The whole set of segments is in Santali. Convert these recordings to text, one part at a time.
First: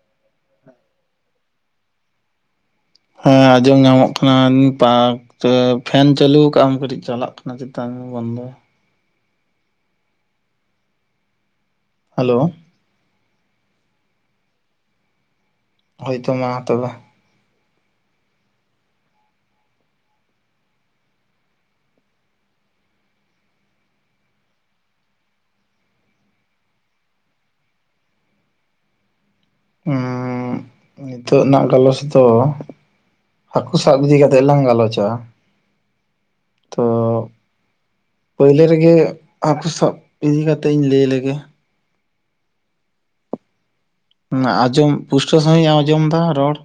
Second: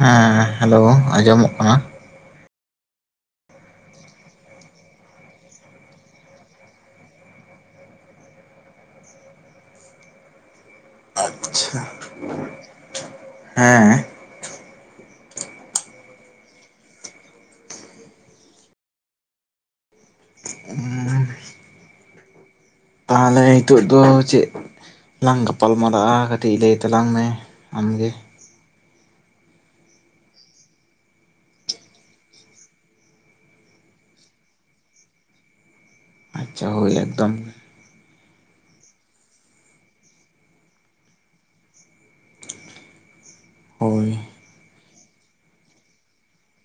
ᱦᱮᱸ ᱦᱮᱞᱳ ᱟᱸᱡᱚᱢᱚᱜ ᱠᱟᱱᱟ ᱦᱮᱸ ᱟᱸᱡᱚᱢ ᱧᱟᱢᱚᱜ ᱠᱟᱱᱟ ᱯᱟᱨᱠ ᱛᱚ ᱯᱷᱮᱱ ᱪᱟᱹᱞᱩ ᱠᱟᱜᱢ ᱠᱟᱹᱴᱤᱡ ᱪᱟᱞᱟᱜ ᱠᱟᱱᱟ ᱪᱮᱛᱟᱱ ᱨᱮ ᱵᱚᱱᱫᱚ ᱟᱪᱪᱷᱟ ᱦᱟᱞᱳ ᱦᱮᱸ ᱦᱚᱭᱛᱚ ᱢᱟ ᱛᱚᱵᱮ ᱾ ᱛᱟᱦᱚᱞᱮ ᱱᱤᱛᱚᱜ ᱫᱚ ᱪᱮᱫ ᱞᱟᱝ ᱜᱟᱯᱟᱞ ᱢᱟᱨᱟᱜᱼᱟ ᱠᱟᱹᱴᱤᱡ ᱞᱟᱹᱭ ᱛᱟᱞᱟᱝ ᱢᱮ ᱟᱢᱜᱮ ᱾ ᱦᱩᱸ ᱱᱤᱛᱚᱜ ᱨᱮᱱᱟᱜ ᱜᱟᱞᱚᱥ ᱫᱚ ᱦᱟᱹᱠᱩ ᱥᱟᱵ ᱤᱫᱤ ᱠᱟᱛᱮᱫ ᱞᱟᱝ ᱜᱟᱞᱚᱪᱼᱟ ᱟᱪᱪᱷᱟ ᱛᱚ ᱦᱳᱭ ᱮᱠᱫᱚᱢ ᱯᱳᱭᱞᱳ ᱨᱮᱜᱮ ᱦᱟᱹᱠᱩ ᱥᱟᱵ ᱤᱫᱤ ᱠᱟᱛᱮ ᱤᱧ ᱞᱟᱹᱭ ᱞᱮᱜᱮ ᱦᱳᱭ ᱟᱸᱡᱚᱢ ᱯᱩᱥᱴᱟᱹᱣ ᱥᱟᱹᱦᱤᱡᱮᱢ ᱟᱸᱡᱚᱢ ᱫᱟ ᱨᱚᱲ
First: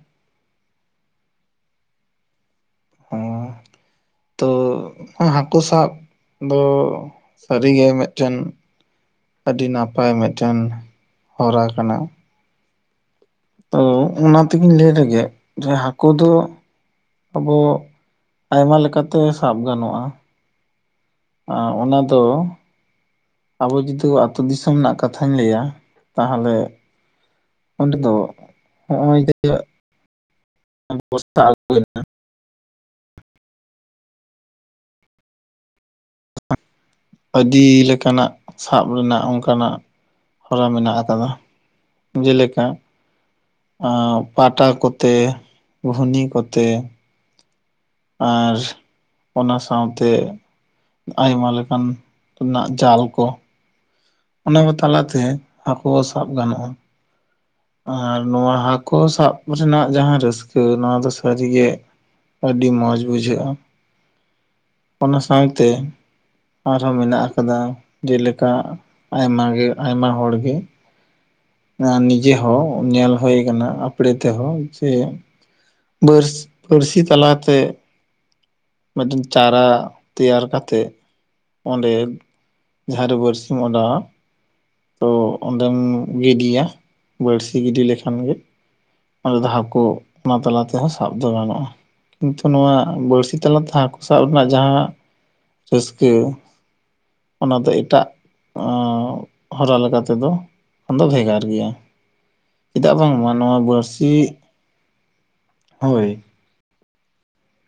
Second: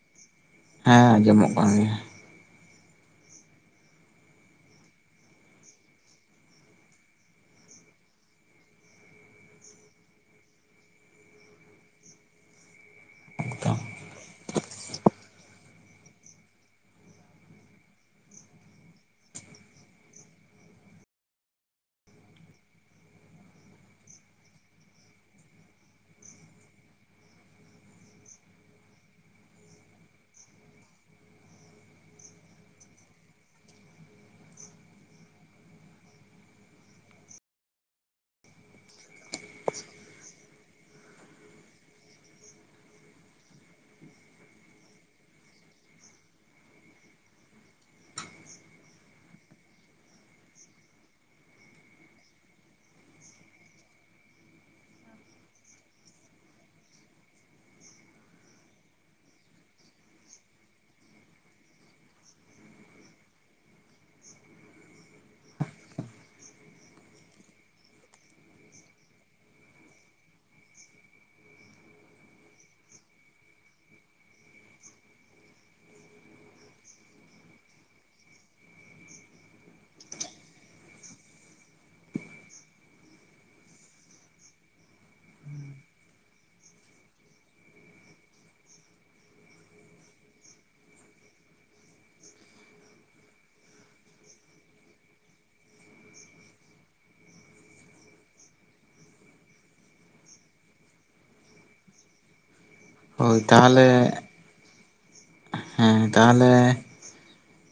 ᱦᱮᱸ ᱟᱸᱡᱚᱢᱚᱜ ᱠᱟᱱ ᱜᱮᱭᱟ ᱚ ᱛᱚ ᱦᱟᱹᱠᱩ ᱥᱟᱵ ᱫᱚ ᱥᱟᱹᱨᱤᱜᱮ ᱢᱤᱫᱴᱮᱱ ᱟᱹᱰᱤ ᱱᱟᱯᱟᱭ ᱢᱤᱫᱴᱮᱱ ᱦᱚᱨᱟ ᱠᱟᱱᱟ ᱮᱠᱫᱚᱢ ᱛᱚ ᱚᱱᱟ ᱛᱮᱜᱤᱧ ᱞᱟᱹᱭ ᱞᱮᱜᱮ ᱡᱮ ᱦᱟᱹᱠᱩ ᱫᱚ ᱟᱵᱚ ᱟᱭᱢᱟ ᱞᱮᱠᱟᱛᱮ ᱥᱟᱵ ᱜᱟᱱᱚᱜᱼᱟ ᱟ ᱚᱱᱟ ᱫᱚ ᱟᱵᱚ ᱡᱩᱫᱤ ᱟᱹᱛᱳ ᱫᱤᱥᱚᱢ ᱨᱮᱱᱟᱜ ᱠᱟᱛᱷᱟᱧ ᱞᱟᱹᱭᱟ ᱛᱟᱦᱚᱞᱮ ᱚᱸᱰᱮ ᱫᱚ ᱦᱚᱸᱜᱼᱚᱭ [unintelligible] ᱫ ᱵᱚᱨᱟ ᱟᱹᱜᱩᱭᱱᱟ ᱟᱹᱰᱤ ᱞᱮᱠᱟᱱᱟᱜ ᱥᱟᱵ ᱨᱮᱱᱟᱜ ᱚᱱᱠᱟᱱᱟᱜ ᱦᱚᱨᱟ ᱢᱮᱱᱟᱜ ᱟᱠᱟᱫᱟ ᱡᱮᱞᱮᱠᱟ ᱯᱟᱴᱟ ᱠᱚᱛᱮ ᱜᱷᱩᱱᱤ ᱠᱚᱛᱮ ᱟᱨ ᱚᱱᱟ ᱥᱟᱶ ᱛᱮ ᱟᱭᱢᱟ ᱞᱮᱠᱟᱱ ᱨᱮᱱᱟᱜ ᱡᱟᱞ ᱠᱚ ᱚᱱᱟ ᱠᱚ ᱛᱟᱞᱟ ᱛᱮ ᱦᱟᱹᱠᱩ ᱦᱚ ᱥᱟᱵ ᱜᱟᱱᱚᱜᱼᱟ ᱟᱨ ᱱᱚᱣᱟ ᱦᱟᱹᱠᱩ ᱥᱟᱵ ᱨᱮᱱᱟᱜ ᱡᱟᱦᱟᱸ ᱨᱟᱹᱥᱠᱟᱹ ᱱᱚᱣᱟ ᱫᱚ ᱥᱟᱹᱨᱤ ᱜᱮ ᱟᱹᱰᱤ ᱢᱚᱡᱽ ᱵᱩᱡᱷᱟᱹᱜᱼᱟ ᱚᱱᱟ ᱥᱟᱶ ᱛᱮ ᱟᱨ ᱦᱚᱸ ᱢᱮᱱᱟᱜ ᱟᱠᱟᱫᱟ ᱡᱮᱞᱮᱠᱟ ᱟᱭᱢᱟ ᱜᱮ ᱟᱭᱢᱟ ᱦᱚᱲ ᱜᱮ ᱟᱨ ᱱᱤᱡᱮ ᱦᱚᱸ ᱧᱮᱞ ᱦᱩᱭ ᱠᱟᱱᱟ ᱟᱯᱲᱮ ᱛᱮᱦᱚᱸ ᱡᱮ ᱵᱟ. ᱨᱥ ᱯᱟᱹᱨᱥᱤ ᱪᱟᱞᱟ ᱛᱮ ᱢᱤᱫ ᱫᱤᱱ ᱪᱟᱨᱟ ᱛᱮᱭᱟᱨ ᱠᱟᱛᱮ ᱚᱸᱰᱮ ᱡᱟᱦᱟᱸ ᱨᱮ ᱵᱟᱹᱨᱥᱤᱢ ᱚᱰᱟᱣᱟ ᱛᱚ ᱚᱸᱰᱮᱢ ᱜᱤᱰᱤᱭᱟ ᱵᱟᱹᱲᱥᱤ ᱜᱤᱰᱤ ᱞᱮᱠᱷᱟᱱ ᱜᱮ ᱚᱸᱰᱮ ᱫᱚ ᱦᱟᱠᱩ ᱚᱱᱟ ᱛᱟᱞᱟ ᱛᱮ ᱦᱚᱸ ᱥᱟᱵ ᱫᱚ ᱜᱟᱱᱚᱜᱼᱟ ᱠᱤᱱᱛᱩ ᱱᱚᱣᱟ ᱵᱟᱹᱲᱥᱤ ᱛᱟᱞᱟ ᱛᱮ ᱦᱟᱹᱠᱩ ᱥᱟᱵ ᱨᱮᱱᱟᱜ ᱡᱟᱦᱟᱸ ᱨᱟᱹᱥᱠᱟᱹ ᱚᱱᱟ ᱫᱚ ᱮᱴᱟᱜ ᱚᱸ ᱦᱚᱨᱟ ᱞᱮᱠᱟ ᱛᱮᱫᱚ ᱚᱱᱟ ᱫᱚ ᱵᱷᱮᱜᱟᱨ ᱜᱮᱭᱟ ᱪᱮᱫᱟᱜ ᱵᱟᱢ ᱦᱳᱭ ᱵᱟᱱᱟᱣᱟ ᱵᱟ. ᱛᱟᱦᱚᱞᱮ ᱲᱥᱤ ᱦᱮᱸ ᱛᱟᱦᱚᱞᱮ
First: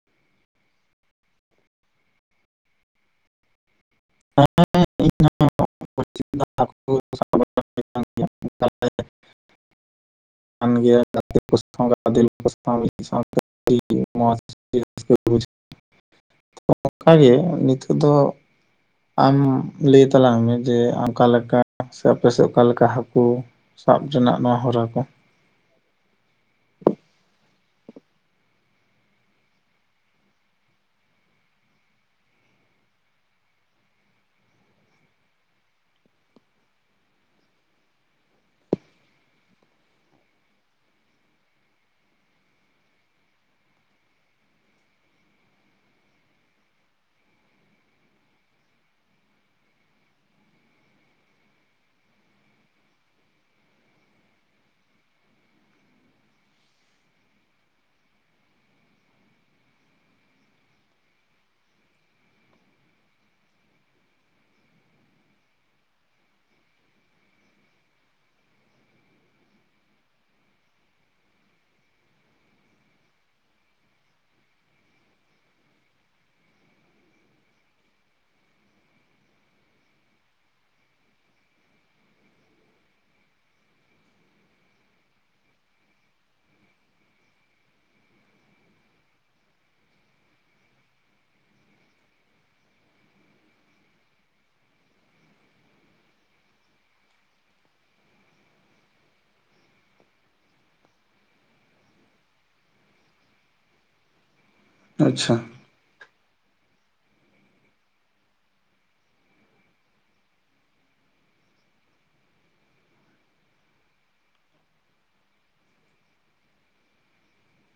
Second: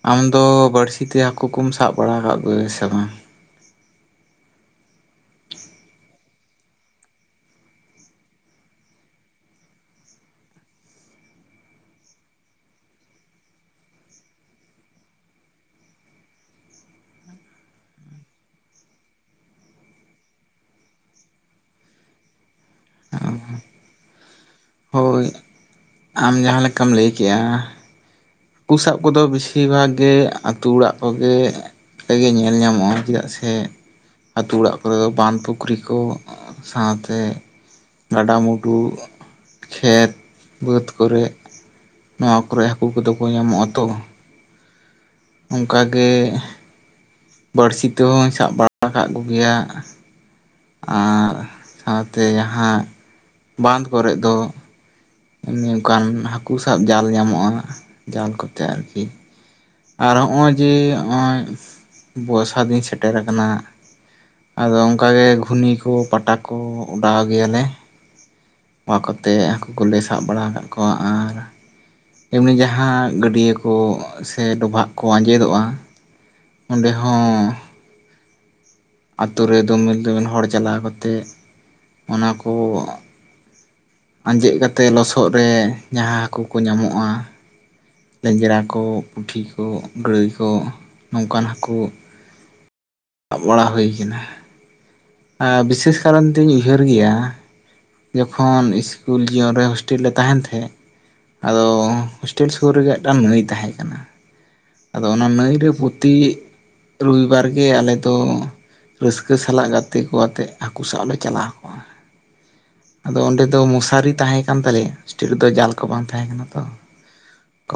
ᱟᱢ ᱫᱚ ᱵᱟᱹᱲᱥᱤ ᱛᱮ ᱦᱟᱠᱳ ᱠᱚᱢ ᱥᱟᱵ ᱵᱟᱲᱟ ᱟᱠᱟᱫ ᱠᱚ ᱜᱮᱭᱟ ᱥᱮ ᱵᱟᱝ [inaudible] ᱠᱟᱱ ᱜᱮᱭᱟ [unintelligible] ᱟᱹᱰᱤ ᱢᱚᱸᱡᱽ ᱚᱱᱠᱟ ᱜᱮ ᱱᱤᱛᱚᱜ ᱫᱚ ᱟᱢ ᱞᱟᱹᱭ ᱛᱟᱞᱟᱝ ᱢᱮ ᱡᱮ ᱚᱠᱟ ᱞᱮᱠᱟ ᱥᱮ ᱟᱯᱮ ᱥᱮᱫ ᱚᱠᱟ ᱞᱮᱠᱟ ᱦᱟᱹᱠᱩ ᱥᱟᱵ ᱡᱚᱱᱟᱜ ᱱᱚᱣᱟ ᱦᱚᱨᱟ ᱠᱚ ᱦᱳᱭ ᱟᱢ ᱡᱟᱦᱟᱸ ᱞᱮᱠᱟᱢ ᱞᱟᱹᱭ ᱠᱮᱜᱼᱟ ᱦᱟᱠᱩ ᱥᱟᱵ ᱠᱚᱫᱚ ᱵᱮᱥᱤ ᱵᱷᱟᱜᱽ ᱜᱮ ᱟᱛᱩ ᱚᱲᱟᱜ ᱠᱚᱜᱮ ᱛᱮᱜᱮ ᱧᱮᱞ ᱧᱟᱢᱚᱜᱼᱟ ᱪᱮᱫᱟᱜ ᱥᱮ ᱟᱛᱳ ᱚᱲᱟᱜ ᱠᱚᱨᱮ ᱫᱚ ᱵᱟᱸᱫᱽ ᱯᱩᱠᱷᱨᱤ ᱠᱚ ᱥᱟᱶ ᱛᱮ ᱜᱟᱰᱟ ᱢᱩᱰᱩ ᱠᱷᱮᱛ ᱵᱟᱹᱫᱽ ᱠᱚ ᱨᱮᱜ ᱱᱚᱣᱟ ᱠᱚᱨᱮ ᱦᱟᱹᱠᱩ ᱠᱚᱫᱚ ᱠᱚ ᱧᱟᱢᱚᱜ-ᱟ ᱛᱚ ᱚᱱᱠᱟ ᱜᱮ ᱵᱟᱹᱲᱥᱤ ᱛᱮᱦᱚᱧ ᱥᱟᱵ ᱵᱟᱲᱟ ᱟᱠᱟᱫ ᱠᱚ ᱜᱮᱭᱟ ᱟᱨ ᱥᱟᱶ ᱛᱮ ᱡᱟᱦᱟᱸ ᱵᱟᱸᱫᱽ ᱠᱚᱨᱮᱫ ᱫᱚ ᱚᱱᱮ ᱚᱱᱠᱟᱱ ᱦᱟᱹᱠᱩ ᱥᱟᱵ ᱡᱟᱞ ᱧᱟᱢᱚᱜ-ᱟ ᱡᱟᱞ ᱠᱚᱛᱮ ᱟᱨᱠᱤ ᱟᱨ ᱦᱚᱸᱜ ᱚᱭ ᱡᱮ ᱦᱚᱸᱜ ᱚᱭ ᱵᱚᱨᱥᱟ ᱫᱤᱱ ᱥᱮᱴᱮᱨ ᱟᱠᱟᱱᱟ ᱟᱫᱚ ᱚᱱᱠᱟ ᱜᱮ ᱜᱷᱩᱱᱤ ᱠᱚ ᱯᱟᱴᱟ ᱠᱚ ᱚᱰᱟᱣ ᱜᱮᱭᱟ ᱞᱮ ᱱᱚᱣᱟ ᱠᱚᱛᱮ ᱦᱟᱹᱠᱩ ᱠᱚᱞᱮ ᱥᱟᱵ ᱵᱟᱲᱟ ᱟᱠᱟᱫ ᱠᱚᱣᱟ ᱟᱨ ᱮᱢᱱᱤ ᱡᱟᱦᱟᱸ ᱜᱟᱹᱰᱭᱟᱹ ᱠᱚ ᱥᱮ ᱰᱚᱵᱷᱟᱜ ᱠᱚ ᱟᱸᱡᱮᱫᱚᱜ-ᱟ᱾ ᱚᱸᱰᱮ ᱦᱚᱸ ᱟᱛᱳ ᱨᱮ ᱫᱚᱢᱮᱞ ᱫᱚᱢᱮᱞ ᱦᱚᱲ ᱪᱟᱞᱟᱣ ᱠᱟᱛᱮᱫ ᱚᱱᱟ ᱠᱚ ᱟᱸᱡᱮᱫ ᱠᱟᱛᱮᱫ ᱞᱚᱥᱚᱫ ᱨᱮ ᱡᱟᱦᱟᱸ ᱦᱟᱹᱠᱩ ᱠᱚ ᱧᱟᱢᱚᱜᱼᱟ ᱞᱮᱸᱡᱮᱨ ᱦᱟᱠᱚ ᱯᱩᱴᱷᱤ ᱠᱚ ᱜᱟᱹᱲᱟᱹᱭ ᱠᱚ ᱱᱚᱝᱠᱟᱱ ᱦᱟᱹᱠᱩ ᱵᱟᱲᱟ ᱦᱩᱭ ᱠᱟᱱᱟ᱾ ᱟᱨ ᱵᱤᱥᱮᱥ ᱠᱟᱨᱟᱱ ᱛᱩᱧ ᱩᱭᱦᱟᱹᱨ ᱜᱮᱭᱟ ᱡᱚᱠᱷᱚᱱ ᱤᱥᱠᱩᱞ ᱡᱤᱭᱚᱱ ᱨᱮ ᱦᱳᱥᱴᱮᱞ ᱨᱮᱞᱮ ᱛᱟᱦᱮᱱ ᱛᱟᱦᱮᱸᱫ ᱟᱫᱚ ᱦᱳᱥᱴᱮᱞ ᱥᱩᱨ ᱨᱮᱜᱮ ᱢᱤᱫᱴᱟᱝ ᱱᱟᱹᱭ ᱛᱟᱦᱮᱸ ᱠᱟᱱᱟ᱾ ᱟᱫᱚ ᱚᱱᱟ ᱟᱪᱪᱷᱟ ᱱᱟᱹᱭ ᱨᱮ ᱯᱩᱛᱤ ᱨᱚᱵᱤᱵᱟᱨ ᱜᱮ ᱟᱞᱮ ᱫᱚ ᱨᱟᱹᱥᱠᱟᱹ ᱥᱟᱞᱟᱜ ᱜᱟᱛᱮ ᱠᱚ ᱟᱛᱮ ᱦᱟᱹᱠᱩ ᱥᱟᱵ ᱞᱮ ᱪᱟᱞᱟᱣ ᱠᱚᱜᱼᱟ ᱟᱫᱚ ᱚᱸᱰᱮ ᱫᱚ ᱢᱚᱥᱟᱨᱤ ᱛᱟᱦᱮᱸ ᱠᱟᱱ ᱛᱟᱞᱮᱭᱟ ᱦᱳᱥᱴᱮᱞ ᱨᱮᱫᱚ ᱡᱟᱞ ᱠᱚ ᱵᱟᱝ ᱛᱟᱦᱮᱸ ᱠᱟᱱᱟ ᱛᱚ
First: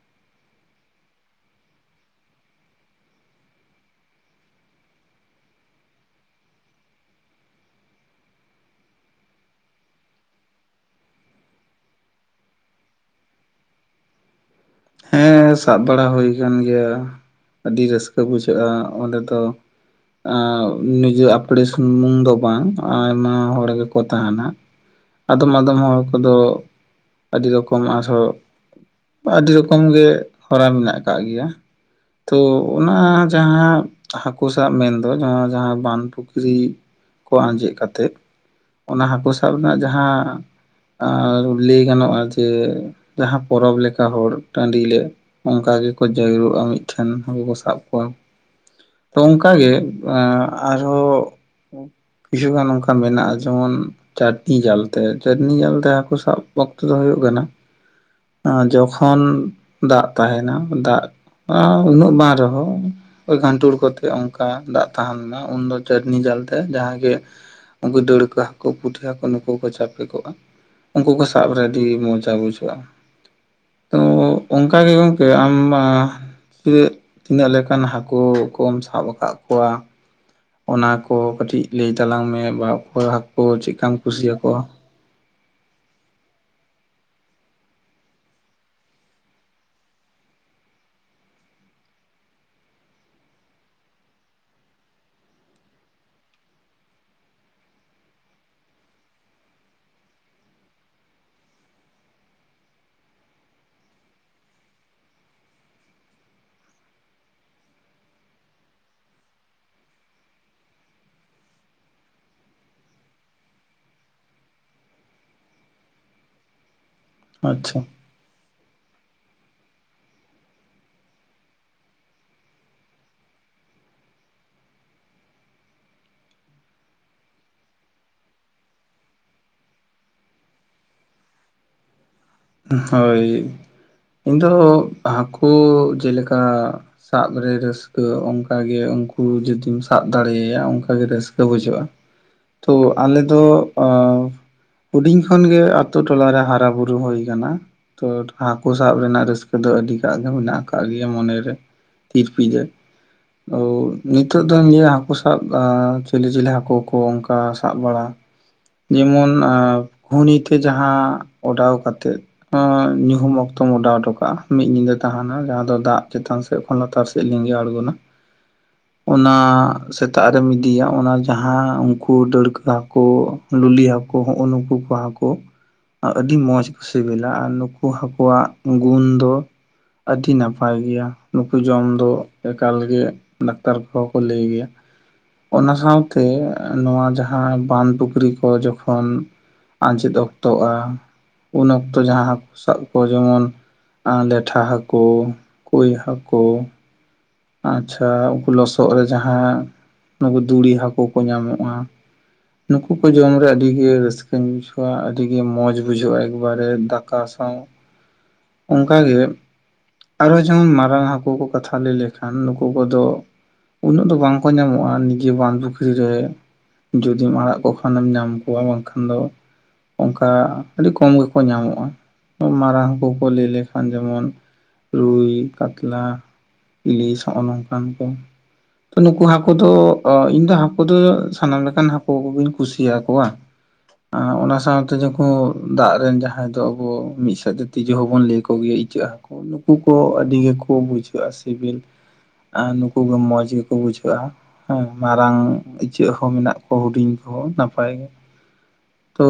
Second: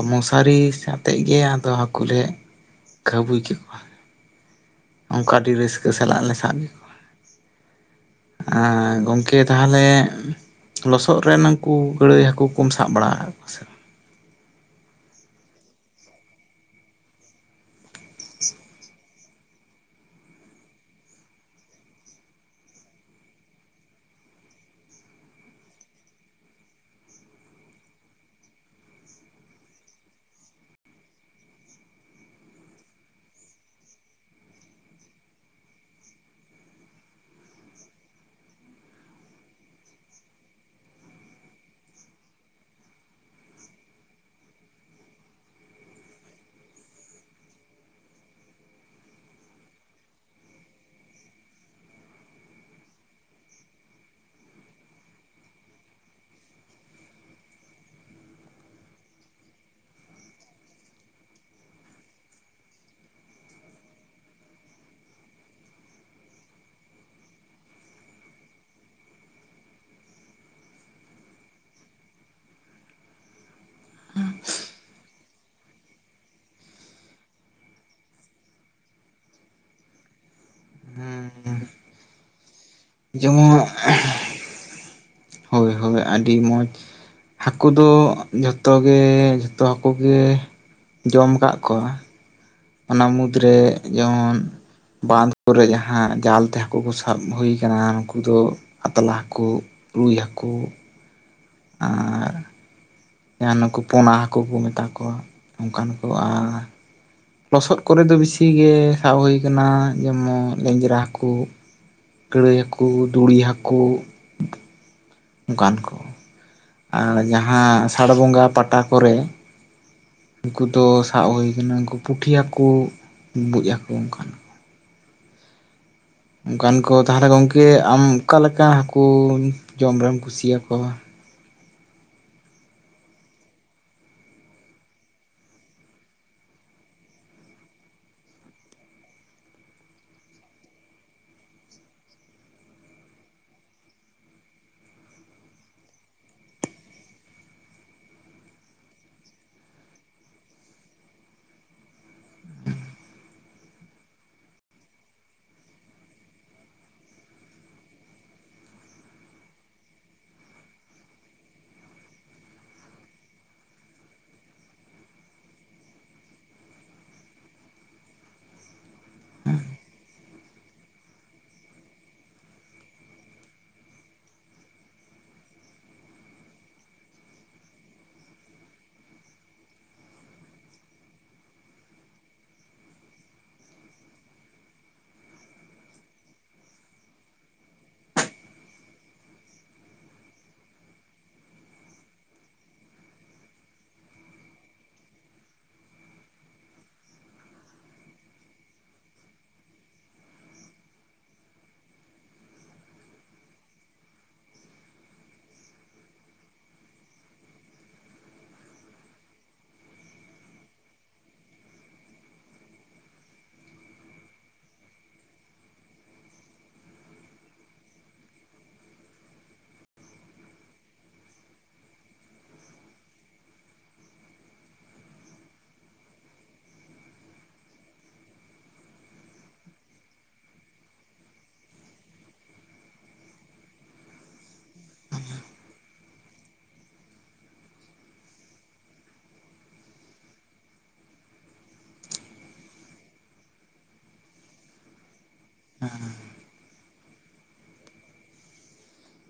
ᱢᱚᱥᱟᱨᱤ ᱟᱛᱮᱜ ᱜᱮ ᱟᱫᱚ ᱦᱟᱹᱠᱩ ᱞᱮ ᱜᱷᱟᱹᱵᱩᱭ ᱠᱮ ᱠᱚᱣᱟ ᱚᱱᱠᱟ ᱟᱹᱰᱤ ᱨᱟᱹᱥᱠᱟᱹ ᱥᱟᱞᱟᱜ ᱞᱮ ᱥᱟᱵ ᱠᱮ ᱟᱨ ᱜᱚᱢᱠᱮ ᱛᱟᱦᱞᱮ ᱞᱚᱥᱚᱫ ᱨᱮᱱ ᱦᱟᱹᱱᱠᱩ ᱜᱟᱹᱲᱟᱹᱭ ᱦᱟᱹᱠᱩ ᱠᱚᱢ ᱥᱟᱵ ᱵᱟᱲᱟ ᱦᱟᱜ ᱠᱚᱣᱟ ᱥᱮ ᱵᱟ ᱦᱮᱸ ᱥᱟᱵ ᱵᱟᱲᱟ ᱦᱩᱭ ᱟᱠᱟᱱ ᱜᱮᱭᱟ ᱟᱹᱰᱤ ᱨᱟᱹᱥᱠᱟᱹ ᱵᱩᱡᱷᱟᱹᱜ-ᱟ ᱚᱸᱰᱮ ᱫᱚ ᱟ ᱱᱤᱡᱮ ᱟᱯᱲᱮ ᱥᱩᱢᱩᱝ ᱫᱚ ᱵᱟᱝ ᱟᱭᱢᱟ ᱦᱚᱲ ᱜᱮᱠᱚ ᱛᱟᱦᱮᱱᱟ᱾ ᱟᱫᱚᱢ ᱟᱫᱚᱢ ᱦᱚᱲ ᱠᱚᱫᱚ ᱟᱹᱰᱤ ᱨᱚᱠᱚᱢ ᱟᱨᱦᱚᱸ ᱟᱹᱰᱤ ᱨᱚᱠᱚᱢ ᱨᱚᱠᱚᱢ ᱜᱮ ᱦᱚᱨᱟ ᱢᱮᱱᱟᱜ ᱟᱠᱟᱫ ᱜᱮᱭᱟ ᱛᱚ ᱚᱱᱟ ᱡᱟᱦᱟᱸ ᱦᱟᱹᱠᱩ ᱥᱟᱵ ᱢᱮᱱᱫᱚ ᱡᱟᱦᱟᱸ- ᱡᱟᱦᱟᱸ ᱵᱟᱸᱫᱽ ᱯᱩᱠᱷᱨᱤ ᱠᱚ ᱟᱸᱡᱮᱫ ᱠᱟᱛᱮᱜ ᱚᱱᱟ ᱦᱟᱹᱠᱩ ᱥᱟᱵ ᱨᱮᱱᱟᱜ ᱡᱟᱦᱟᱸ ᱟᱨ ᱞᱟᱹᱭ ᱜᱟᱱᱚᱜᱼᱟ ᱡᱮ ᱡᱟᱦᱟᱸ ᱯᱚᱨᱚᱵᱽ ᱞᱮᱠᱟ ᱦᱚᱲ ᱴᱟᱺᱰᱤ ᱞᱮ ᱚᱱᱠᱟ ᱜᱮᱠᱚ ᱡᱟᱹᱨᱣᱟᱜᱼᱟ ᱢᱤᱫ ᱴᱷᱮᱱ ᱦᱟᱹᱠᱩ ᱠᱚ ᱥᱟᱵ ᱠᱚᱣᱟ ᱛᱚ ᱚᱱᱠᱟ ᱜᱮ ᱮᱸ ᱟᱨ ᱦᱚᱸ ᱠᱤᱪᱷᱩ ᱜᱟᱱ ᱚᱱᱠᱟ ᱢᱮᱱᱟᱜᱼᱟ ᱡᱮᱢᱚᱱ ᱪᱟᱹᱴᱱᱤ ᱡᱟᱞᱛᱮ ᱪᱟᱹᱴᱱᱤ ᱡᱟᱞᱛᱮ ᱦᱟᱹᱠᱩ ᱥᱟᱵ ᱚᱠᱛᱚ ᱫᱚ ᱦᱩᱭᱩᱜ ᱠᱟᱱᱟ ᱡᱚᱠᱷᱚᱱ ᱫᱟᱜ ᱛᱟᱦᱮᱸᱱᱟ ᱫᱟᱜ ᱩᱱᱟᱹᱜ ᱵᱟᱝ ᱨᱮᱦᱚ ᱜᱷᱟᱱᱴᱩᱲ ᱠᱚᱛᱮᱜ ᱚᱱᱠᱟ ᱫᱟᱜ ᱛᱟᱦᱮᱸᱞᱮᱱᱟ ᱩᱱᱫᱚ ᱪᱟᱹᱴᱱᱤ ᱡᱟᱞ ᱛᱮ ᱡᱟᱦᱟᱸ ᱜᱮ ᱩᱱᱠᱩ ᱫᱟᱹᱲᱠᱟᱦ ᱦᱟᱹᱠᱩ ᱠᱚ ᱯᱩᱴᱷᱟ ᱠᱚ ᱱᱩᱠᱩ ᱦᱚᱸ ᱠᱚ ᱪᱟᱯᱮ ᱠᱚᱜᱼᱟ ᱩᱱᱠᱩ ᱠᱚ ᱥᱟᱵ ᱨᱮ ᱟᱹᱰᱤ ᱢᱚᱡᱟ ᱵᱩᱡᱷᱟᱹᱜ-ᱟ ᱛᱚ ᱚᱱᱠᱟ ᱜᱮ ᱜᱚᱢᱠᱮ ᱟᱢ ᱢᱟ ᱮᱜ ᱛᱤᱱᱟᱹᱜ ᱞᱮᱠᱟᱱ ᱦᱟᱹᱠᱩ ᱠᱚᱢ ᱥᱟᱵ ᱟᱠᱟᱫ ᱠᱚᱣᱟ ᱚᱱᱟ ᱠᱚ ᱵᱟᱝ ᱠᱟᱹᱴᱤᱡ ᱦᱮᱸ ᱞᱟᱹᱭ ᱛᱟᱞᱟᱝ ᱢᱮ ᱵᱟ [inaudible] ᱦᱟᱹᱠᱩ ᱡᱮᱢᱚᱱ ᱪᱮᱫᱠᱟᱢ ᱠᱩᱥᱤᱭᱟ ᱠᱚᱣᱟ ᱦᱚᱭ ᱟᱹᱰᱤ ᱢᱚᱡᱽ ᱦᱟᱹᱠᱩ ᱫᱚ ᱡᱚᱛᱚ ᱜᱮ ᱡᱚᱛᱚ ᱦᱟᱹᱠᱩ ᱜᱮ ᱡᱚᱢ ᱠᱟᱜ ᱠᱚᱣᱟ ᱚᱱᱟ ᱢᱩᱫᱽᱨᱮ ᱡᱮᱢᱚᱱ ᱵᱟᱸᱫᱷ ᱠᱚ ᱨᱮ ᱡᱟᱦᱟᱸ ᱡᱟᱞ ᱛᱮ ᱦᱟᱹᱠᱩ ᱠᱚ ᱥᱟᱵ ᱦᱩᱭ ᱟᱠᱟᱱᱟ ᱩᱱᱩᱠᱩ ᱫᱚ ᱯᱟᱛᱞᱟ ᱦᱟᱹᱠᱩ ᱨᱩᱭ ᱦᱟᱹᱠᱩ ᱟᱨ ᱡᱟᱦᱟᱸ ᱱᱩᱠᱩ ᱯᱚᱱᱟ ᱦᱟᱹᱠᱩ ᱠᱚ ᱢᱮᱛᱟ ᱠᱚᱣᱟ ᱚᱱᱠᱟᱱ ᱠᱚ ᱟᱨ ᱞᱚᱥᱚᱫ ᱠᱚᱨᱮ ᱫᱚ ᱵᱤᱥᱤ ᱜᱮ ᱥᱟᱵ ᱦᱩᱭ ᱟᱠᱟᱱᱟ ᱡᱮᱢᱚᱱ ᱞᱮᱧᱡᱽᱨᱟ ᱦᱟᱹᱠᱩ ᱠᱟᱹᱲᱟᱹᱭ ᱦᱟᱹᱠᱩ ᱫᱩᱲᱤ ᱦᱟᱹᱠᱩ ᱚᱱᱠᱟᱱ ᱠᱚ ᱟᱨ ᱟᱪᱪᱷᱟ ᱡᱟᱦᱟᱸ ᱥᱟᱟᱲ ᱵᱚᱸᱜᱟ ᱯᱟᱴᱟ ᱠᱚᱨᱮ ᱩᱱᱠᱩ ᱫᱚ ᱥᱟᱵ ᱦᱩᱭ ᱟᱠᱟᱱᱟ ᱩᱱᱠᱩ ᱯᱩᱴᱷᱤ ᱦᱟᱹᱠᱩ ᱵᱩᱵᱩᱡ ᱦᱟᱹᱠᱩ ᱚᱱᱠᱟᱱ ᱚᱱᱠᱟᱱ ᱠᱚ ᱛᱟᱦᱚᱞᱮ ᱜᱚᱢᱠᱮ ᱟᱢ ᱚᱠᱟ ᱞᱮᱠᱟ ᱦᱟᱹᱠᱩ ᱡᱚᱢ ᱨᱮᱢ ᱠᱩᱥᱤᱭᱟᱠᱚᱣᱟ᱾ ᱦᱚᱭ ᱤᱧ ᱫᱚ ᱦᱟᱹᱠᱩ ᱡᱮᱞᱮᱠᱟ ᱥᱟᱵ ᱨᱮ ᱨᱟᱹᱥᱠᱟᱹ ᱚᱱᱠᱟ ᱜᱮ ᱩᱱᱠᱩ ᱡᱩᱫᱤᱢ ᱥᱟᱵ ᱫᱟᱲᱮᱭᱟᱭᱟ ᱚᱱᱠᱟ ᱜᱮ ᱨᱟᱹᱥᱠᱟᱹ ᱵᱩᱡᱷᱟᱹᱜ-ᱟ᱾ ᱛᱚ ᱟᱞᱮ ᱫᱚ ᱟᱣ ᱦᱩᱰᱤᱧ ᱠᱷᱚᱱ ᱜᱮ ᱟᱛᱚᱴᱚᱞᱟ ᱨᱮ ᱦᱟᱨᱟ ᱵᱩᱨᱩ ᱦᱩᱭ ᱟᱠᱟᱱᱟ ᱫᱟᱱᱟ ᱛᱚ ᱦᱟᱹᱠᱩ ᱥᱟᱵ ᱨᱮᱱᱟᱜ ᱨᱟᱹᱥᱠᱟᱹ ᱫᱚ ᱟᱹᱰᱤ ᱴᱟᱜ ᱜᱮ ᱢᱮᱱᱟᱜ ᱟᱠᱟᱫ ᱜᱮᱭᱟ ᱢᱚᱱᱮ ᱨᱮ᱾ ᱛᱤᱨ ᱯᱤᱭᱟᱹ ᱚ ᱱᱤᱛᱚᱜ ᱫᱚᱧ ᱞᱟᱹᱭᱟ ᱦᱟᱹᱠᱩ ᱥᱟᱵ ᱪᱤᱠᱚ ᱚᱱᱠᱟ ᱥᱟᱵ ᱵᱟᱲᱟ ᱡᱮᱢᱚᱱ ᱟ ᱜᱷᱩᱱᱤ ᱛᱮ ᱡᱟᱦᱟᱸ ᱚᱰᱟᱣ ᱠᱟᱛᱮᱜ ᱧᱩᱦᱩᱢ ᱚᱠᱛᱚᱢ ᱚᱰᱟᱣ ᱦᱚᱴᱚ ᱠᱟᱜᱼᱟ ᱢᱤᱫ ᱧᱤᱫᱟᱹ ᱛᱟᱦᱮᱸᱱᱟ ᱡᱟᱦᱟᱸ ᱫᱚ ᱫᱟᱜ ᱪᱮᱛᱟᱱ ᱥᱮᱫ ᱞᱟᱛᱟᱨ ᱥᱮᱫ ᱞᱤᱸᱜᱤ ᱟᱬᱜᱚᱱᱟ᱾ ᱚᱱᱟ ᱥᱮᱛᱟᱜ ᱨᱮᱢ ᱤᱫᱤᱭᱟ ᱚᱱᱟ ᱡᱟᱦᱟᱸ ᱩᱱᱠᱩ ᱰᱟᱹᱲᱠᱟᱹ ᱦᱟᱹᱠᱩ ᱞᱩᱞᱤ ᱦᱟᱹᱠᱚ ᱦᱚᱸᱦᱚᱜᱚ ᱱᱩᱠᱩ ᱠᱚ ᱦᱟᱹᱠᱩ ᱟᱹᱰᱤ ᱢᱚᱸᱡᱽ ᱥᱤᱵᱤᱞᱟ ᱟᱨ ᱱᱩᱠᱩ ᱦᱟᱹᱠᱩᱣᱟᱜ ᱜᱩᱱ ᱫᱚ ᱟᱹᱰᱤ ᱱᱟᱯᱟᱭ ᱜᱮᱭᱟ ᱱᱩᱠᱩ ᱡᱚᱢ ᱫᱚ ᱮᱠᱟᱞ ᱜᱮ ᱰᱟᱠᱴᱟᱨ ᱠᱚ ᱠᱚ ᱞᱟᱹᱭ ᱜᱮᱭᱟ ᱚᱱᱟ ᱥᱟᱶᱛᱮ ᱱᱚᱶᱟ ᱡᱟᱦᱟᱸ ᱵᱟᱸᱫᱽ ᱯᱩᱠᱷᱨᱤ ᱠᱚ ᱡᱚᱠᱷᱚᱱ ᱟᱸᱡᱮᱫ ᱚᱠᱛᱚᱜᱼᱟ ᱩᱱ ᱚᱠᱛᱚ ᱡᱟᱦᱟᱸ ᱦᱟᱹᱠᱩ ᱥᱟᱵ ᱠᱚ ᱡᱮᱢᱚᱱ ᱞᱮᱴᱷᱟ ᱦᱟᱹᱠᱩ ᱠᱩᱭ ᱦᱟᱹᱠᱩ ᱟᱪᱪᱷᱟ ᱩᱱᱠᱩ ᱞᱚᱥᱚᱫ ᱨᱮ ᱡᱟᱦᱟᱸ ᱱᱩᱠᱩ ᱫᱩᱲᱤ ᱦᱟᱹᱠᱩ ᱠᱚ ᱧᱟᱢᱚᱜᱼᱟ ᱱᱩᱠᱩ ᱠᱚ ᱡᱚᱢ ᱨᱮ ᱟᱹᱰᱤ ᱜᱮ ᱨᱟᱹᱥᱠᱟᱹᱧ ᱵᱩᱡᱷᱟᱹᱣᱟ ᱟᱹᱰᱤ ᱜᱮ ᱢᱚᱸᱡᱽ ᱵᱩᱡᱷᱟᱹᱜᱼᱟ ᱮᱠᱵᱟᱨᱮ ᱫᱟᱠᱟ ᱥᱟᱶ ᱚᱱᱠᱟ ᱜᱮ ᱟᱨᱚ ᱡᱮᱢᱚᱱ ᱢᱟᱨᱟᱝ ᱦᱟᱹᱠᱩ ᱠᱚ ᱠᱟᱛᱷᱟ ᱞᱮ ᱞᱮᱠᱷᱟᱱ ᱱᱩᱠᱩ ᱠᱚᱫᱚ ᱩᱱᱟᱹᱜ ᱫᱚ ᱵᱟᱝᱠᱚ ᱧᱟᱢᱚᱜᱼᱟ ᱱᱤᱡᱮ ᱵᱟᱸᱫᱷ ᱯᱩᱠᱷᱨᱤ ᱨᱮ ᱡᱩᱫᱤᱢ ᱟᱲᱟᱜ ᱠᱚ ᱠᱷᱟᱱᱮᱢ ᱧᱟᱢ ᱠᱚᱣᱟ ᱵᱟᱝᱠᱷᱟᱱ ᱫᱚ ᱚᱱᱠᱟ ᱟᱹᱰᱤ ᱠᱚᱢ ᱜᱮᱠᱚ ᱧᱟᱢᱚᱜᱼᱟ ᱢᱟᱨᱟᱝ ᱦᱟᱹᱠᱩ ᱠᱚ ᱞᱟᱹᱭ ᱞᱮᱠᱷᱟᱱ ᱡᱮᱢᱚᱱ ᱨᱩᱭ ᱠᱟᱛᱞᱟ ᱤᱞᱤᱥ ᱱᱚᱜᱼᱚᱭ ᱱᱚᱝᱠᱟᱱ ᱠᱚ ᱛᱚ ᱱᱩᱠᱩ ᱦᱟᱹᱠᱩ ᱫᱚ ᱤᱧ ᱫᱚ ᱦᱟᱹᱠᱩ ᱫᱚ ᱥᱟᱱᱟᱢ ᱞᱮᱠᱟᱱ ᱦᱟᱹᱠᱩ ᱠᱚ ᱜᱤᱧ ᱠᱩᱥᱤᱭᱟ ᱠᱚᱣᱟ ᱚᱱᱟ ᱥᱟᱶᱛᱮ ᱡᱚᱠᱷᱚᱱ ᱫᱟᱜ ᱨᱮᱱ ᱡᱟᱦᱟᱸᱭ ᱫᱚ ᱟᱵᱚ ᱢᱤᱫ ᱥᱮᱫ ᱛᱮ ᱛᱤᱡᱩ ᱦᱚᱸᱵᱚᱱ ᱞᱟᱹᱭ ᱠᱚ ᱜᱮᱭᱟ ᱤᱪᱟᱹᱜ ᱦᱟᱹᱠᱩ ᱱᱩᱠᱩ ᱠᱚ ᱟᱹᱰᱤ ᱜᱮᱠᱚ ᱵᱩᱡᱷᱟᱹᱜᱼᱟ ᱥᱮ ᱥᱤᱵᱤᱞ ᱱᱩᱠᱩ ᱜᱮ ᱢᱚᱸᱡᱽ ᱜᱮ ᱠᱚ ᱵᱩᱡᱷᱟᱹᱜᱼᱟ ᱦᱮᱸ ᱢᱟᱨᱟᱝ ᱤᱪᱟᱹᱜ ᱦᱚᱸ ᱢᱮᱱᱟᱜ ᱠᱚᱣᱟ ᱦᱩᱰᱤᱧ ᱠᱚ ᱦᱚᱸ ᱱᱟᱯᱟᱭ ᱜᱮ ᱛᱚ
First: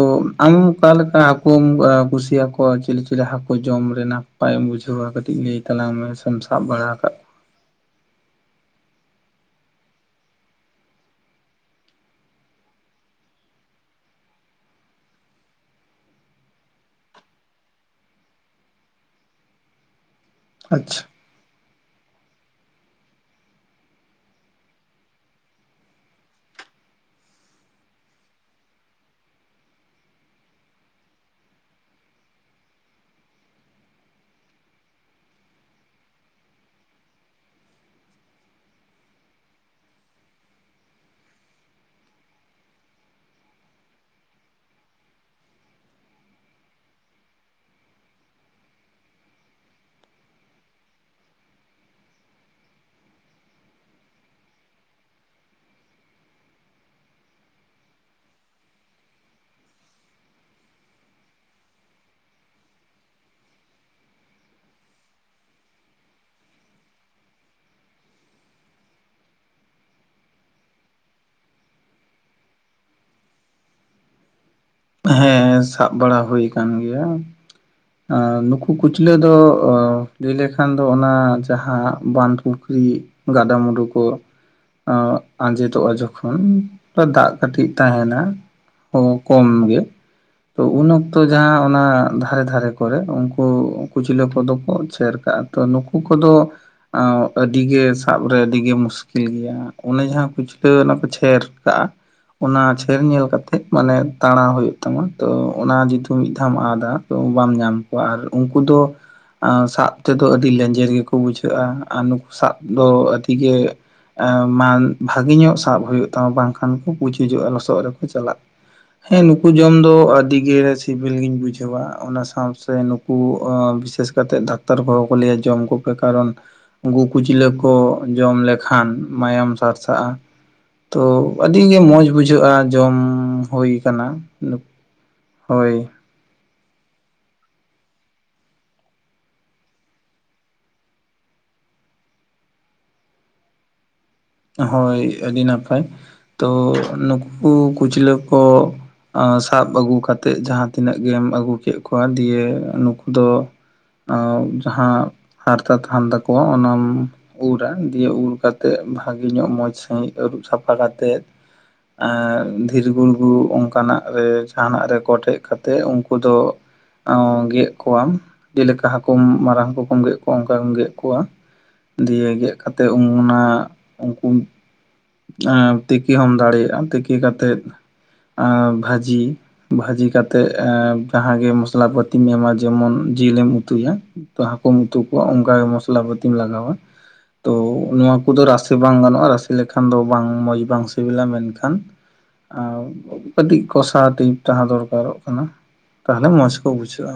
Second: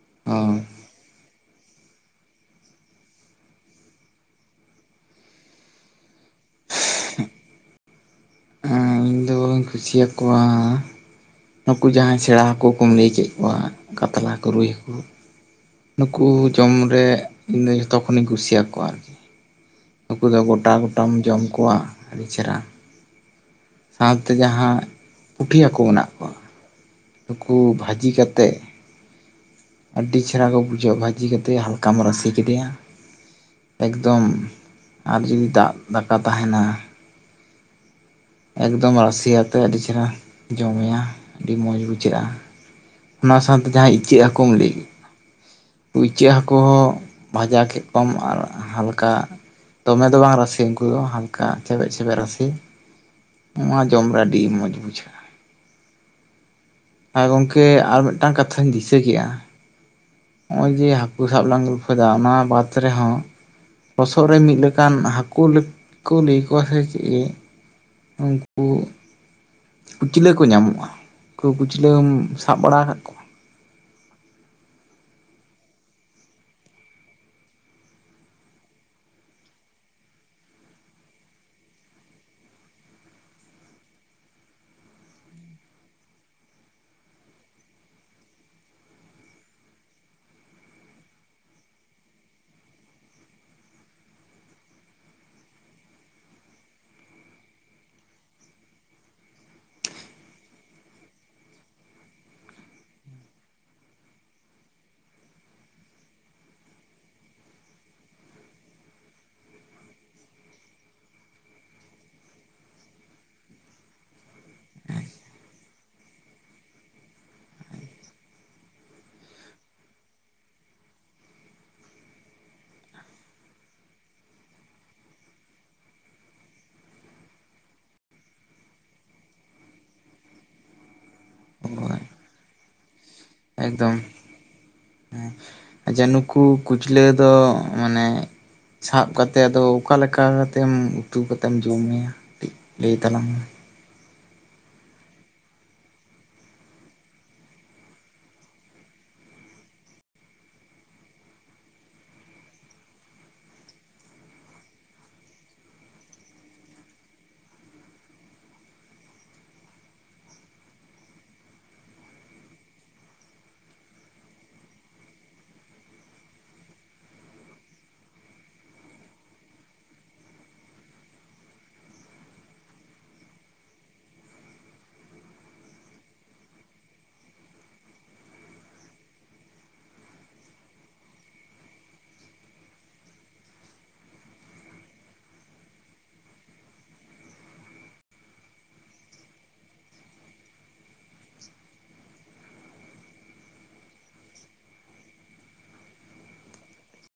ᱟᱢ ᱚ ᱮᱢ ᱚᱠᱟ ᱞᱮᱠᱟ ᱦᱟᱹᱠᱩᱢ ᱠᱩᱥᱤᱭᱟᱠᱚᱣᱟ ᱪᱤᱞᱤ ᱪᱤᱞᱤ ᱦᱟᱹᱠᱩ ᱡᱚᱢ ᱨᱮ ᱱᱟᱯᱟᱭᱮᱢ ᱵᱩᱡᱷᱟᱹᱣᱟ ᱠᱟᱹᱴᱤᱡ ᱞᱟᱹᱭ ᱛᱟᱞᱟᱝ ᱢᱮ ᱥᱮᱢ ᱥᱟᱵ ᱵᱟᱲᱟ ᱠᱟᱹ ᱠᱚᱣᱟ? ᱠᱚᱧ ᱠᱩᱥᱤᱭᱟᱠᱚᱣᱟᱻ ᱱᱩᱠᱩ ᱡᱟᱦᱟᱸᱭ ᱥᱮᱬᱟ ᱦᱟᱹᱠᱩ ᱠᱚᱢ ᱞᱟᱹᱭ ᱠᱮᱫ ᱠᱚᱣᱟ ᱠᱟᱛᱞᱟ ᱠᱚ ᱨᱩᱭ ᱦᱟᱹᱠᱩ ᱱᱩᱠᱩ ᱡᱚᱢ ᱨᱮ ᱤᱧ ᱫᱚ ᱡᱷᱚᱛᱚ ᱠᱷᱚᱱᱤᱧ ᱠᱩᱥᱤᱭᱟᱠᱚᱣᱟ ᱟᱨᱠᱤ ᱱᱩᱠᱩ ᱫᱚ ᱜᱚᱴᱟ ᱠᱚᱣᱟ? ᱟᱪᱪᱷᱟ ᱜᱚᱴᱟᱢ ᱡᱚᱢ ᱠᱚᱣᱟ ᱟᱹᱰᱤ ᱪᱮᱦᱨᱟ ᱥᱟᱶᱛᱮ ᱡᱟᱦᱟᱸ ᱯᱩᱴᱷᱤ ᱦᱟᱹᱠᱩ ᱢᱮᱱᱟᱜ ᱠᱚᱣᱟ ᱱᱩᱠᱩ ᱵᱷᱟᱹᱡᱤ ᱠᱟᱛᱮᱫ ᱟᱹᱰᱤ ᱪᱮᱦᱨᱟ ᱠᱚ ᱵᱩᱡᱷᱟᱹᱜᱼᱟ ᱵᱷᱟᱹᱡᱤ ᱠᱟᱛᱮᱫ ᱦᱟᱞᱠᱟᱢ ᱨᱟᱥᱮ ᱠᱮᱫᱮᱭᱟ ᱮᱠᱫᱚᱢ ᱟᱨ ᱡᱩᱫᱤ ᱫᱟᱜ ᱫᱟᱠᱟ ᱛᱟᱦᱮᱸᱱᱟ ᱮᱠᱫᱚᱢ ᱨᱟᱥᱮ ᱟᱛᱮ ᱟᱹᱰᱤ ᱪᱮᱦᱨᱟ ᱡᱚᱢᱮᱭᱟ ᱟᱹᱰᱤ ᱢᱚᱸᱡᱽ ᱵᱩᱡᱷᱟᱹᱜᱼᱟ ᱚᱱᱟ ᱥᱟᱶᱛᱮ ᱡᱟᱦᱟᱸ ᱤᱪᱟᱹᱜ ᱦᱟᱹᱠᱩᱢ ᱞᱟᱹᱭ ᱠᱩ ᱤᱪᱟᱹᱜ ᱦᱟᱹᱠᱩ ᱦᱚᱸ ᱵᱷᱟᱡᱟ ᱠᱮᱫ ᱠᱚᱣᱟᱢ ᱟᱨ ᱦᱟᱞᱠᱟ ᱫᱚᱢᱮ ᱫᱚ ᱵᱟᱝ ᱨᱟᱥᱮ ᱩᱱᱠᱩ ᱫᱚ ᱦᱟᱞᱠᱟ ᱪᱮᱵᱮᱡ ᱪᱷᱮᱵᱮᱡ ᱨᱟᱥᱮ ᱱᱚᱣᱟ ᱡᱚᱢ ᱨᱮ ᱟᱹᱰᱤ ᱢᱚᱸᱡᱽ ᱵᱩᱡᱷᱟᱹᱜᱼᱟ ᱟᱨ ᱜᱚᱢᱠᱮ ᱟᱨ ᱢᱤᱫᱴᱟᱝ ᱠᱟᱛᱷᱟᱧ ᱫᱤᱥᱟᱹ ᱠᱮᱜᱼᱟ ᱱᱚᱜ ᱚᱭ ᱡᱮ ᱦᱟᱹᱠᱩ ᱥᱟᱵ ᱞᱟᱝ ᱜᱚᱞᱯᱷᱚᱭᱫᱟ ᱚᱱᱟ ᱵᱟᱫᱽ ᱨᱮᱦᱚᱸ ᱞᱚᱥᱚᱫ ᱨᱮ ᱢᱤᱫ ᱞᱮᱠᱟᱱ ᱦᱟᱹᱠᱩ ᱠᱚ ᱞᱟᱹᱭ ᱠᱚᱣᱟ ᱥᱮ ᱪᱮᱫ ᱩᱱᱠᱩ ᱠᱩᱩᱪᱞᱟᱹ ᱠᱚ ᱧᱟᱢᱚᱜᱼᱟ ᱩᱱᱠᱩ ᱠᱩᱪᱞᱟᱹᱢ ᱥᱟᱵ ᱵᱟᱲᱟ ᱟᱠᱟᱫ ᱠᱚᱣᱟ ᱦᱮᱸ ᱥᱟᱵ ᱵᱟᱲᱟ ᱦᱩᱭ ᱟᱠᱟᱱ ᱜᱮᱭᱟ ᱱᱩᱠᱩ ᱠᱩᱪᱞᱟᱹ ᱫᱚ ᱞᱟᱹᱭ ᱞᱮᱠᱷᱟᱱ ᱫᱚ ᱚᱱᱟ ᱡᱟᱦᱟᱸ ᱵᱟᱸᱫ ᱯᱩᱠᱷᱨᱤ ᱜᱟᱰᱟ ᱢᱩᱰᱩ ᱠᱚ ᱟᱸᱡᱮᱫᱚᱜᱼᱟ ᱡᱚᱠᱷᱚᱱ ᱫᱟᱜ ᱠᱟᱹᱴᱤᱡ ᱛᱚ ᱛᱟᱦᱮᱸᱱᱟ ᱚ ᱠᱚᱢ ᱜᱮᱭ᱾ ᱛᱚ ᱩᱱ ᱚᱠᱛᱚ ᱡᱟᱦᱟᱸ ᱚᱱᱟ ᱫᱷᱟᱨᱮ ᱫᱷᱟᱨᱮ ᱠᱚᱨᱮ ᱩᱱᱠᱩ ᱠᱩᱪᱞᱟᱹ ᱠᱚᱫᱚ ᱠᱚ ᱪᱷᱮᱨ ᱠᱟᱜᱼᱟ᱾ ᱛᱚ ᱱᱩᱠᱩ ᱠᱚᱫᱚ᱾ ᱟᱹᱰᱤ ᱜᱮ ᱥᱟᱵ ᱨᱮ ᱟᱹᱰᱤ ᱜᱮ ᱢᱩᱥᱠᱤᱞ ᱜᱮᱭᱟ ᱚᱱᱮ ᱡᱟᱦᱟᱸ ᱠᱷᱩᱪᱞᱟᱹ ᱚᱱᱟ ᱠᱚ ᱪᱷᱮᱨ ᱠᱟᱜᱼᱟ ᱚᱱᱟ ᱪᱷᱮᱨ ᱧᱮᱞ ᱠᱟᱛᱮᱜ ᱢᱟᱱᱮ ᱛᱟᱸᱲᱟᱣ ᱦᱩᱭᱩᱜ ᱛᱟᱢᱟ ᱛᱚ ᱚᱱᱟ ᱡᱚᱫᱤ ᱢᱤᱫ ᱫᱷᱟᱣ ᱮᱢ ᱟᱫᱟ ᱛᱚ ᱵᱟᱢ ᱧᱟᱢ ᱠᱚᱣᱟ ᱟᱨ ᱩᱱᱠᱩ ᱫᱚ ᱥᱟᱵ ᱛᱮᱫᱚ ᱟᱹᱰᱤ ᱞᱮᱸᱧᱡᱮᱨ ᱜᱮ ᱠᱚ ᱵᱩᱡᱷᱟᱹᱜᱼᱟ ᱟᱨ ᱱᱩᱠᱩ ᱥᱟᱵ ᱫᱚ ᱟᱹᱰᱤ ᱜᱮ ᱢᱟᱱ ᱵᱷᱟᱜᱮ ᱧᱚᱜ ᱥᱟᱵ ᱦᱩᱭᱩᱜ ᱛᱟᱢᱟ ᱵᱟᱝᱠᱷᱟᱱ ᱠᱚ ᱯᱩᱪᱩᱡᱚᱜ-ᱟ ᱞᱚᱥᱚᱫ ᱨᱮ ᱠᱚ ᱪᱟᱞᱟᱜ ᱦᱮᱸ ᱱᱩᱠᱩ ᱡᱚᱢ ᱫᱚ ᱟᱹᱰᱤ ᱜᱮ ᱥᱤᱵᱤᱞ ᱜᱤᱧ ᱵᱩᱡᱷᱟᱹᱣᱟ ᱚᱱᱟ ᱥᱟᱶᱛᱮ ᱱᱩᱠᱩ ᱵᱤᱥᱮᱥ ᱠᱟᱭᱛᱮ ᱰᱟᱠᱛᱟᱨ ᱠᱚ ᱦᱚᱸ ᱠᱚ ᱞᱟᱹᱭᱟ ᱡᱚᱢ ᱠᱚᱯᱮ ᱠᱟᱨᱚᱱ ᱩᱱᱠᱩ ᱠᱩᱪᱞᱟᱹ ᱠᱚ ᱡᱚᱢ ᱞᱮᱠᱷᱟᱱ ᱢᱟᱭᱟᱢ ᱥᱟᱨᱥᱟᱜᱼᱟ ᱛᱚ ᱟᱹᱰᱤ ᱜᱮ ᱦᱳᱭ ᱢᱚᱡᱽ ᱵᱩᱡᱷᱟᱹᱜᱼᱟ ᱡᱚᱢ ᱦᱩᱭ ᱮᱠᱫᱚᱢ ᱠᱟᱱᱟ ᱦᱳᱭ ᱡᱮ ᱱᱩᱠᱩ ᱠᱩᱪᱞᱟᱹ ᱫᱚ ᱢᱟᱱᱮ ᱥᱟᱵᱽ ᱠᱟᱛᱮ ᱟᱫᱚ ᱚᱠᱟ ᱞᱮᱠᱟ ᱠᱟᱛᱮᱢ ᱩᱛᱩ ᱠᱟᱛᱮᱢ ᱡᱚᱢᱮᱭᱟ? ᱠᱟᱹᱴᱤᱡ ᱞᱟᱹᱭ ᱛᱟᱞᱟᱝ ᱢᱮ᱾ ᱦᱳᱭ ᱟᱹᱰᱤ ᱱᱟᱯᱟᱭ, ᱛᱚ ᱱᱩᱠᱩ ᱠᱩᱪᱞᱟᱹ ᱠᱚ᱾ ᱟ. ᱥᱟᱵ ᱟᱹᱜᱩ ᱠᱟᱛᱮᱫ ᱡᱟᱦᱟᱸ ᱛᱤᱱᱟᱹᱜ ᱜᱮᱢ ᱟᱹᱜᱩ ᱠᱮᱫ ᱠᱚᱣᱟ ᱫᱤᱭᱟᱹ ᱱᱩᱠᱩ ᱫᱚ ᱟᱺᱵ ᱡᱟᱦᱟᱸ ᱦᱟᱨᱛᱟ ᱛᱟᱦᱮᱱ ᱛᱟᱠᱚᱣᱟ ᱚᱱᱟᱢ ᱩᱨᱟ ᱫᱤᱭᱮ ᱩᱨ ᱠᱟᱛᱮᱜ ᱵᱷᱟᱜᱮ ᱧᱚᱜ ᱢᱚᱸᱡᱽ ᱥᱟᱺᱦᱤᱡ ᱟᱹᱨᱩᱵ ᱥᱟᱯᱷᱟ ᱠᱟᱛᱮᱫ᱾ ᱮ ᱫᱷᱤᱨᱤ ᱜᱩᱲᱜᱩ ᱚᱱᱠᱟᱱᱟᱜ ᱨᱮ ᱡᱟᱸᱦᱟᱱᱟᱜ ᱨᱮ ᱠᱚᱴᱮᱡ ᱠᱟᱛᱮᱜ ᱩᱱᱠᱩ ᱫᱚ ᱜᱮᱫ ᱠᱚᱣᱟᱢ ᱡᱮᱞᱮᱠᱟ ᱦᱟᱠᱩᱢ ᱢᱟᱨᱟᱝ ᱦᱟᱠᱩ ᱠᱚᱢ ᱜᱮᱫ ᱠᱚᱣᱟ ᱚᱱᱠᱟ ᱜᱮᱢ ᱜᱮᱫ ᱠᱚᱣᱟ᱾ ᱫᱤᱭᱮ ᱜᱮᱫ ᱠᱟᱛᱮᱫ ᱩᱱᱟ ᱩᱱᱠᱩᱢ ᱟᱨ ᱛᱤᱠᱤ ᱦᱚᱢ ᱫᱟᱲᱮᱭᱟᱜᱼᱟᱢ ᱛᱤᱠᱤ ᱠᱟᱛᱮᱫ ᱵᱷᱟᱹᱡᱤ᱾ ᱵᱷᱟᱹᱡᱤ ᱠᱟᱛᱮᱜ ᱮᱸ ᱡᱟᱦᱟᱸᱜᱮ ᱢᱚᱥᱞᱟ ᱯᱟᱹᱛᱤᱢ ᱮᱢᱟ ᱡᱮᱢᱚᱱ ᱡᱤᱞᱮᱢ ᱩᱛᱩᱭᱟ᱾ ᱦᱟᱹᱠᱩᱢ ᱩᱛᱩ ᱠᱚᱣᱟ ᱚᱱᱠᱟ ᱜᱮ ᱢᱚᱥᱞᱟ ᱯᱟᱹᱛᱤᱢ ᱞᱟᱜᱟᱣᱟ ᱛᱚ ᱱᱚᱶᱟ ᱠᱚᱫᱚ ᱨᱟᱥᱮ ᱥᱮ ᱵᱟᱝ ᱜᱟᱱᱚᱜᱼᱟ ᱨᱟᱥᱮ ᱞᱮᱠᱷᱟᱱ ᱫᱚ ᱵᱟᱝ ᱢᱚᱡᱽ ᱵᱟᱝ ᱥᱤᱵᱤᱞᱟ ᱢᱮᱱᱠᱷᱟᱱ ᱟᱣ ᱠᱟᱹᱴᱤᱡ [unintelligible] ᱡᱟᱦᱚᱸ ᱫᱚᱨᱠᱟᱨᱚᱜ ᱠᱟᱱᱟ ᱛᱟᱦᱚᱞᱮ ᱢᱚᱸᱡᱽ ᱠᱚ ᱵᱩᱡᱷᱟᱹᱜᱼᱟ᱾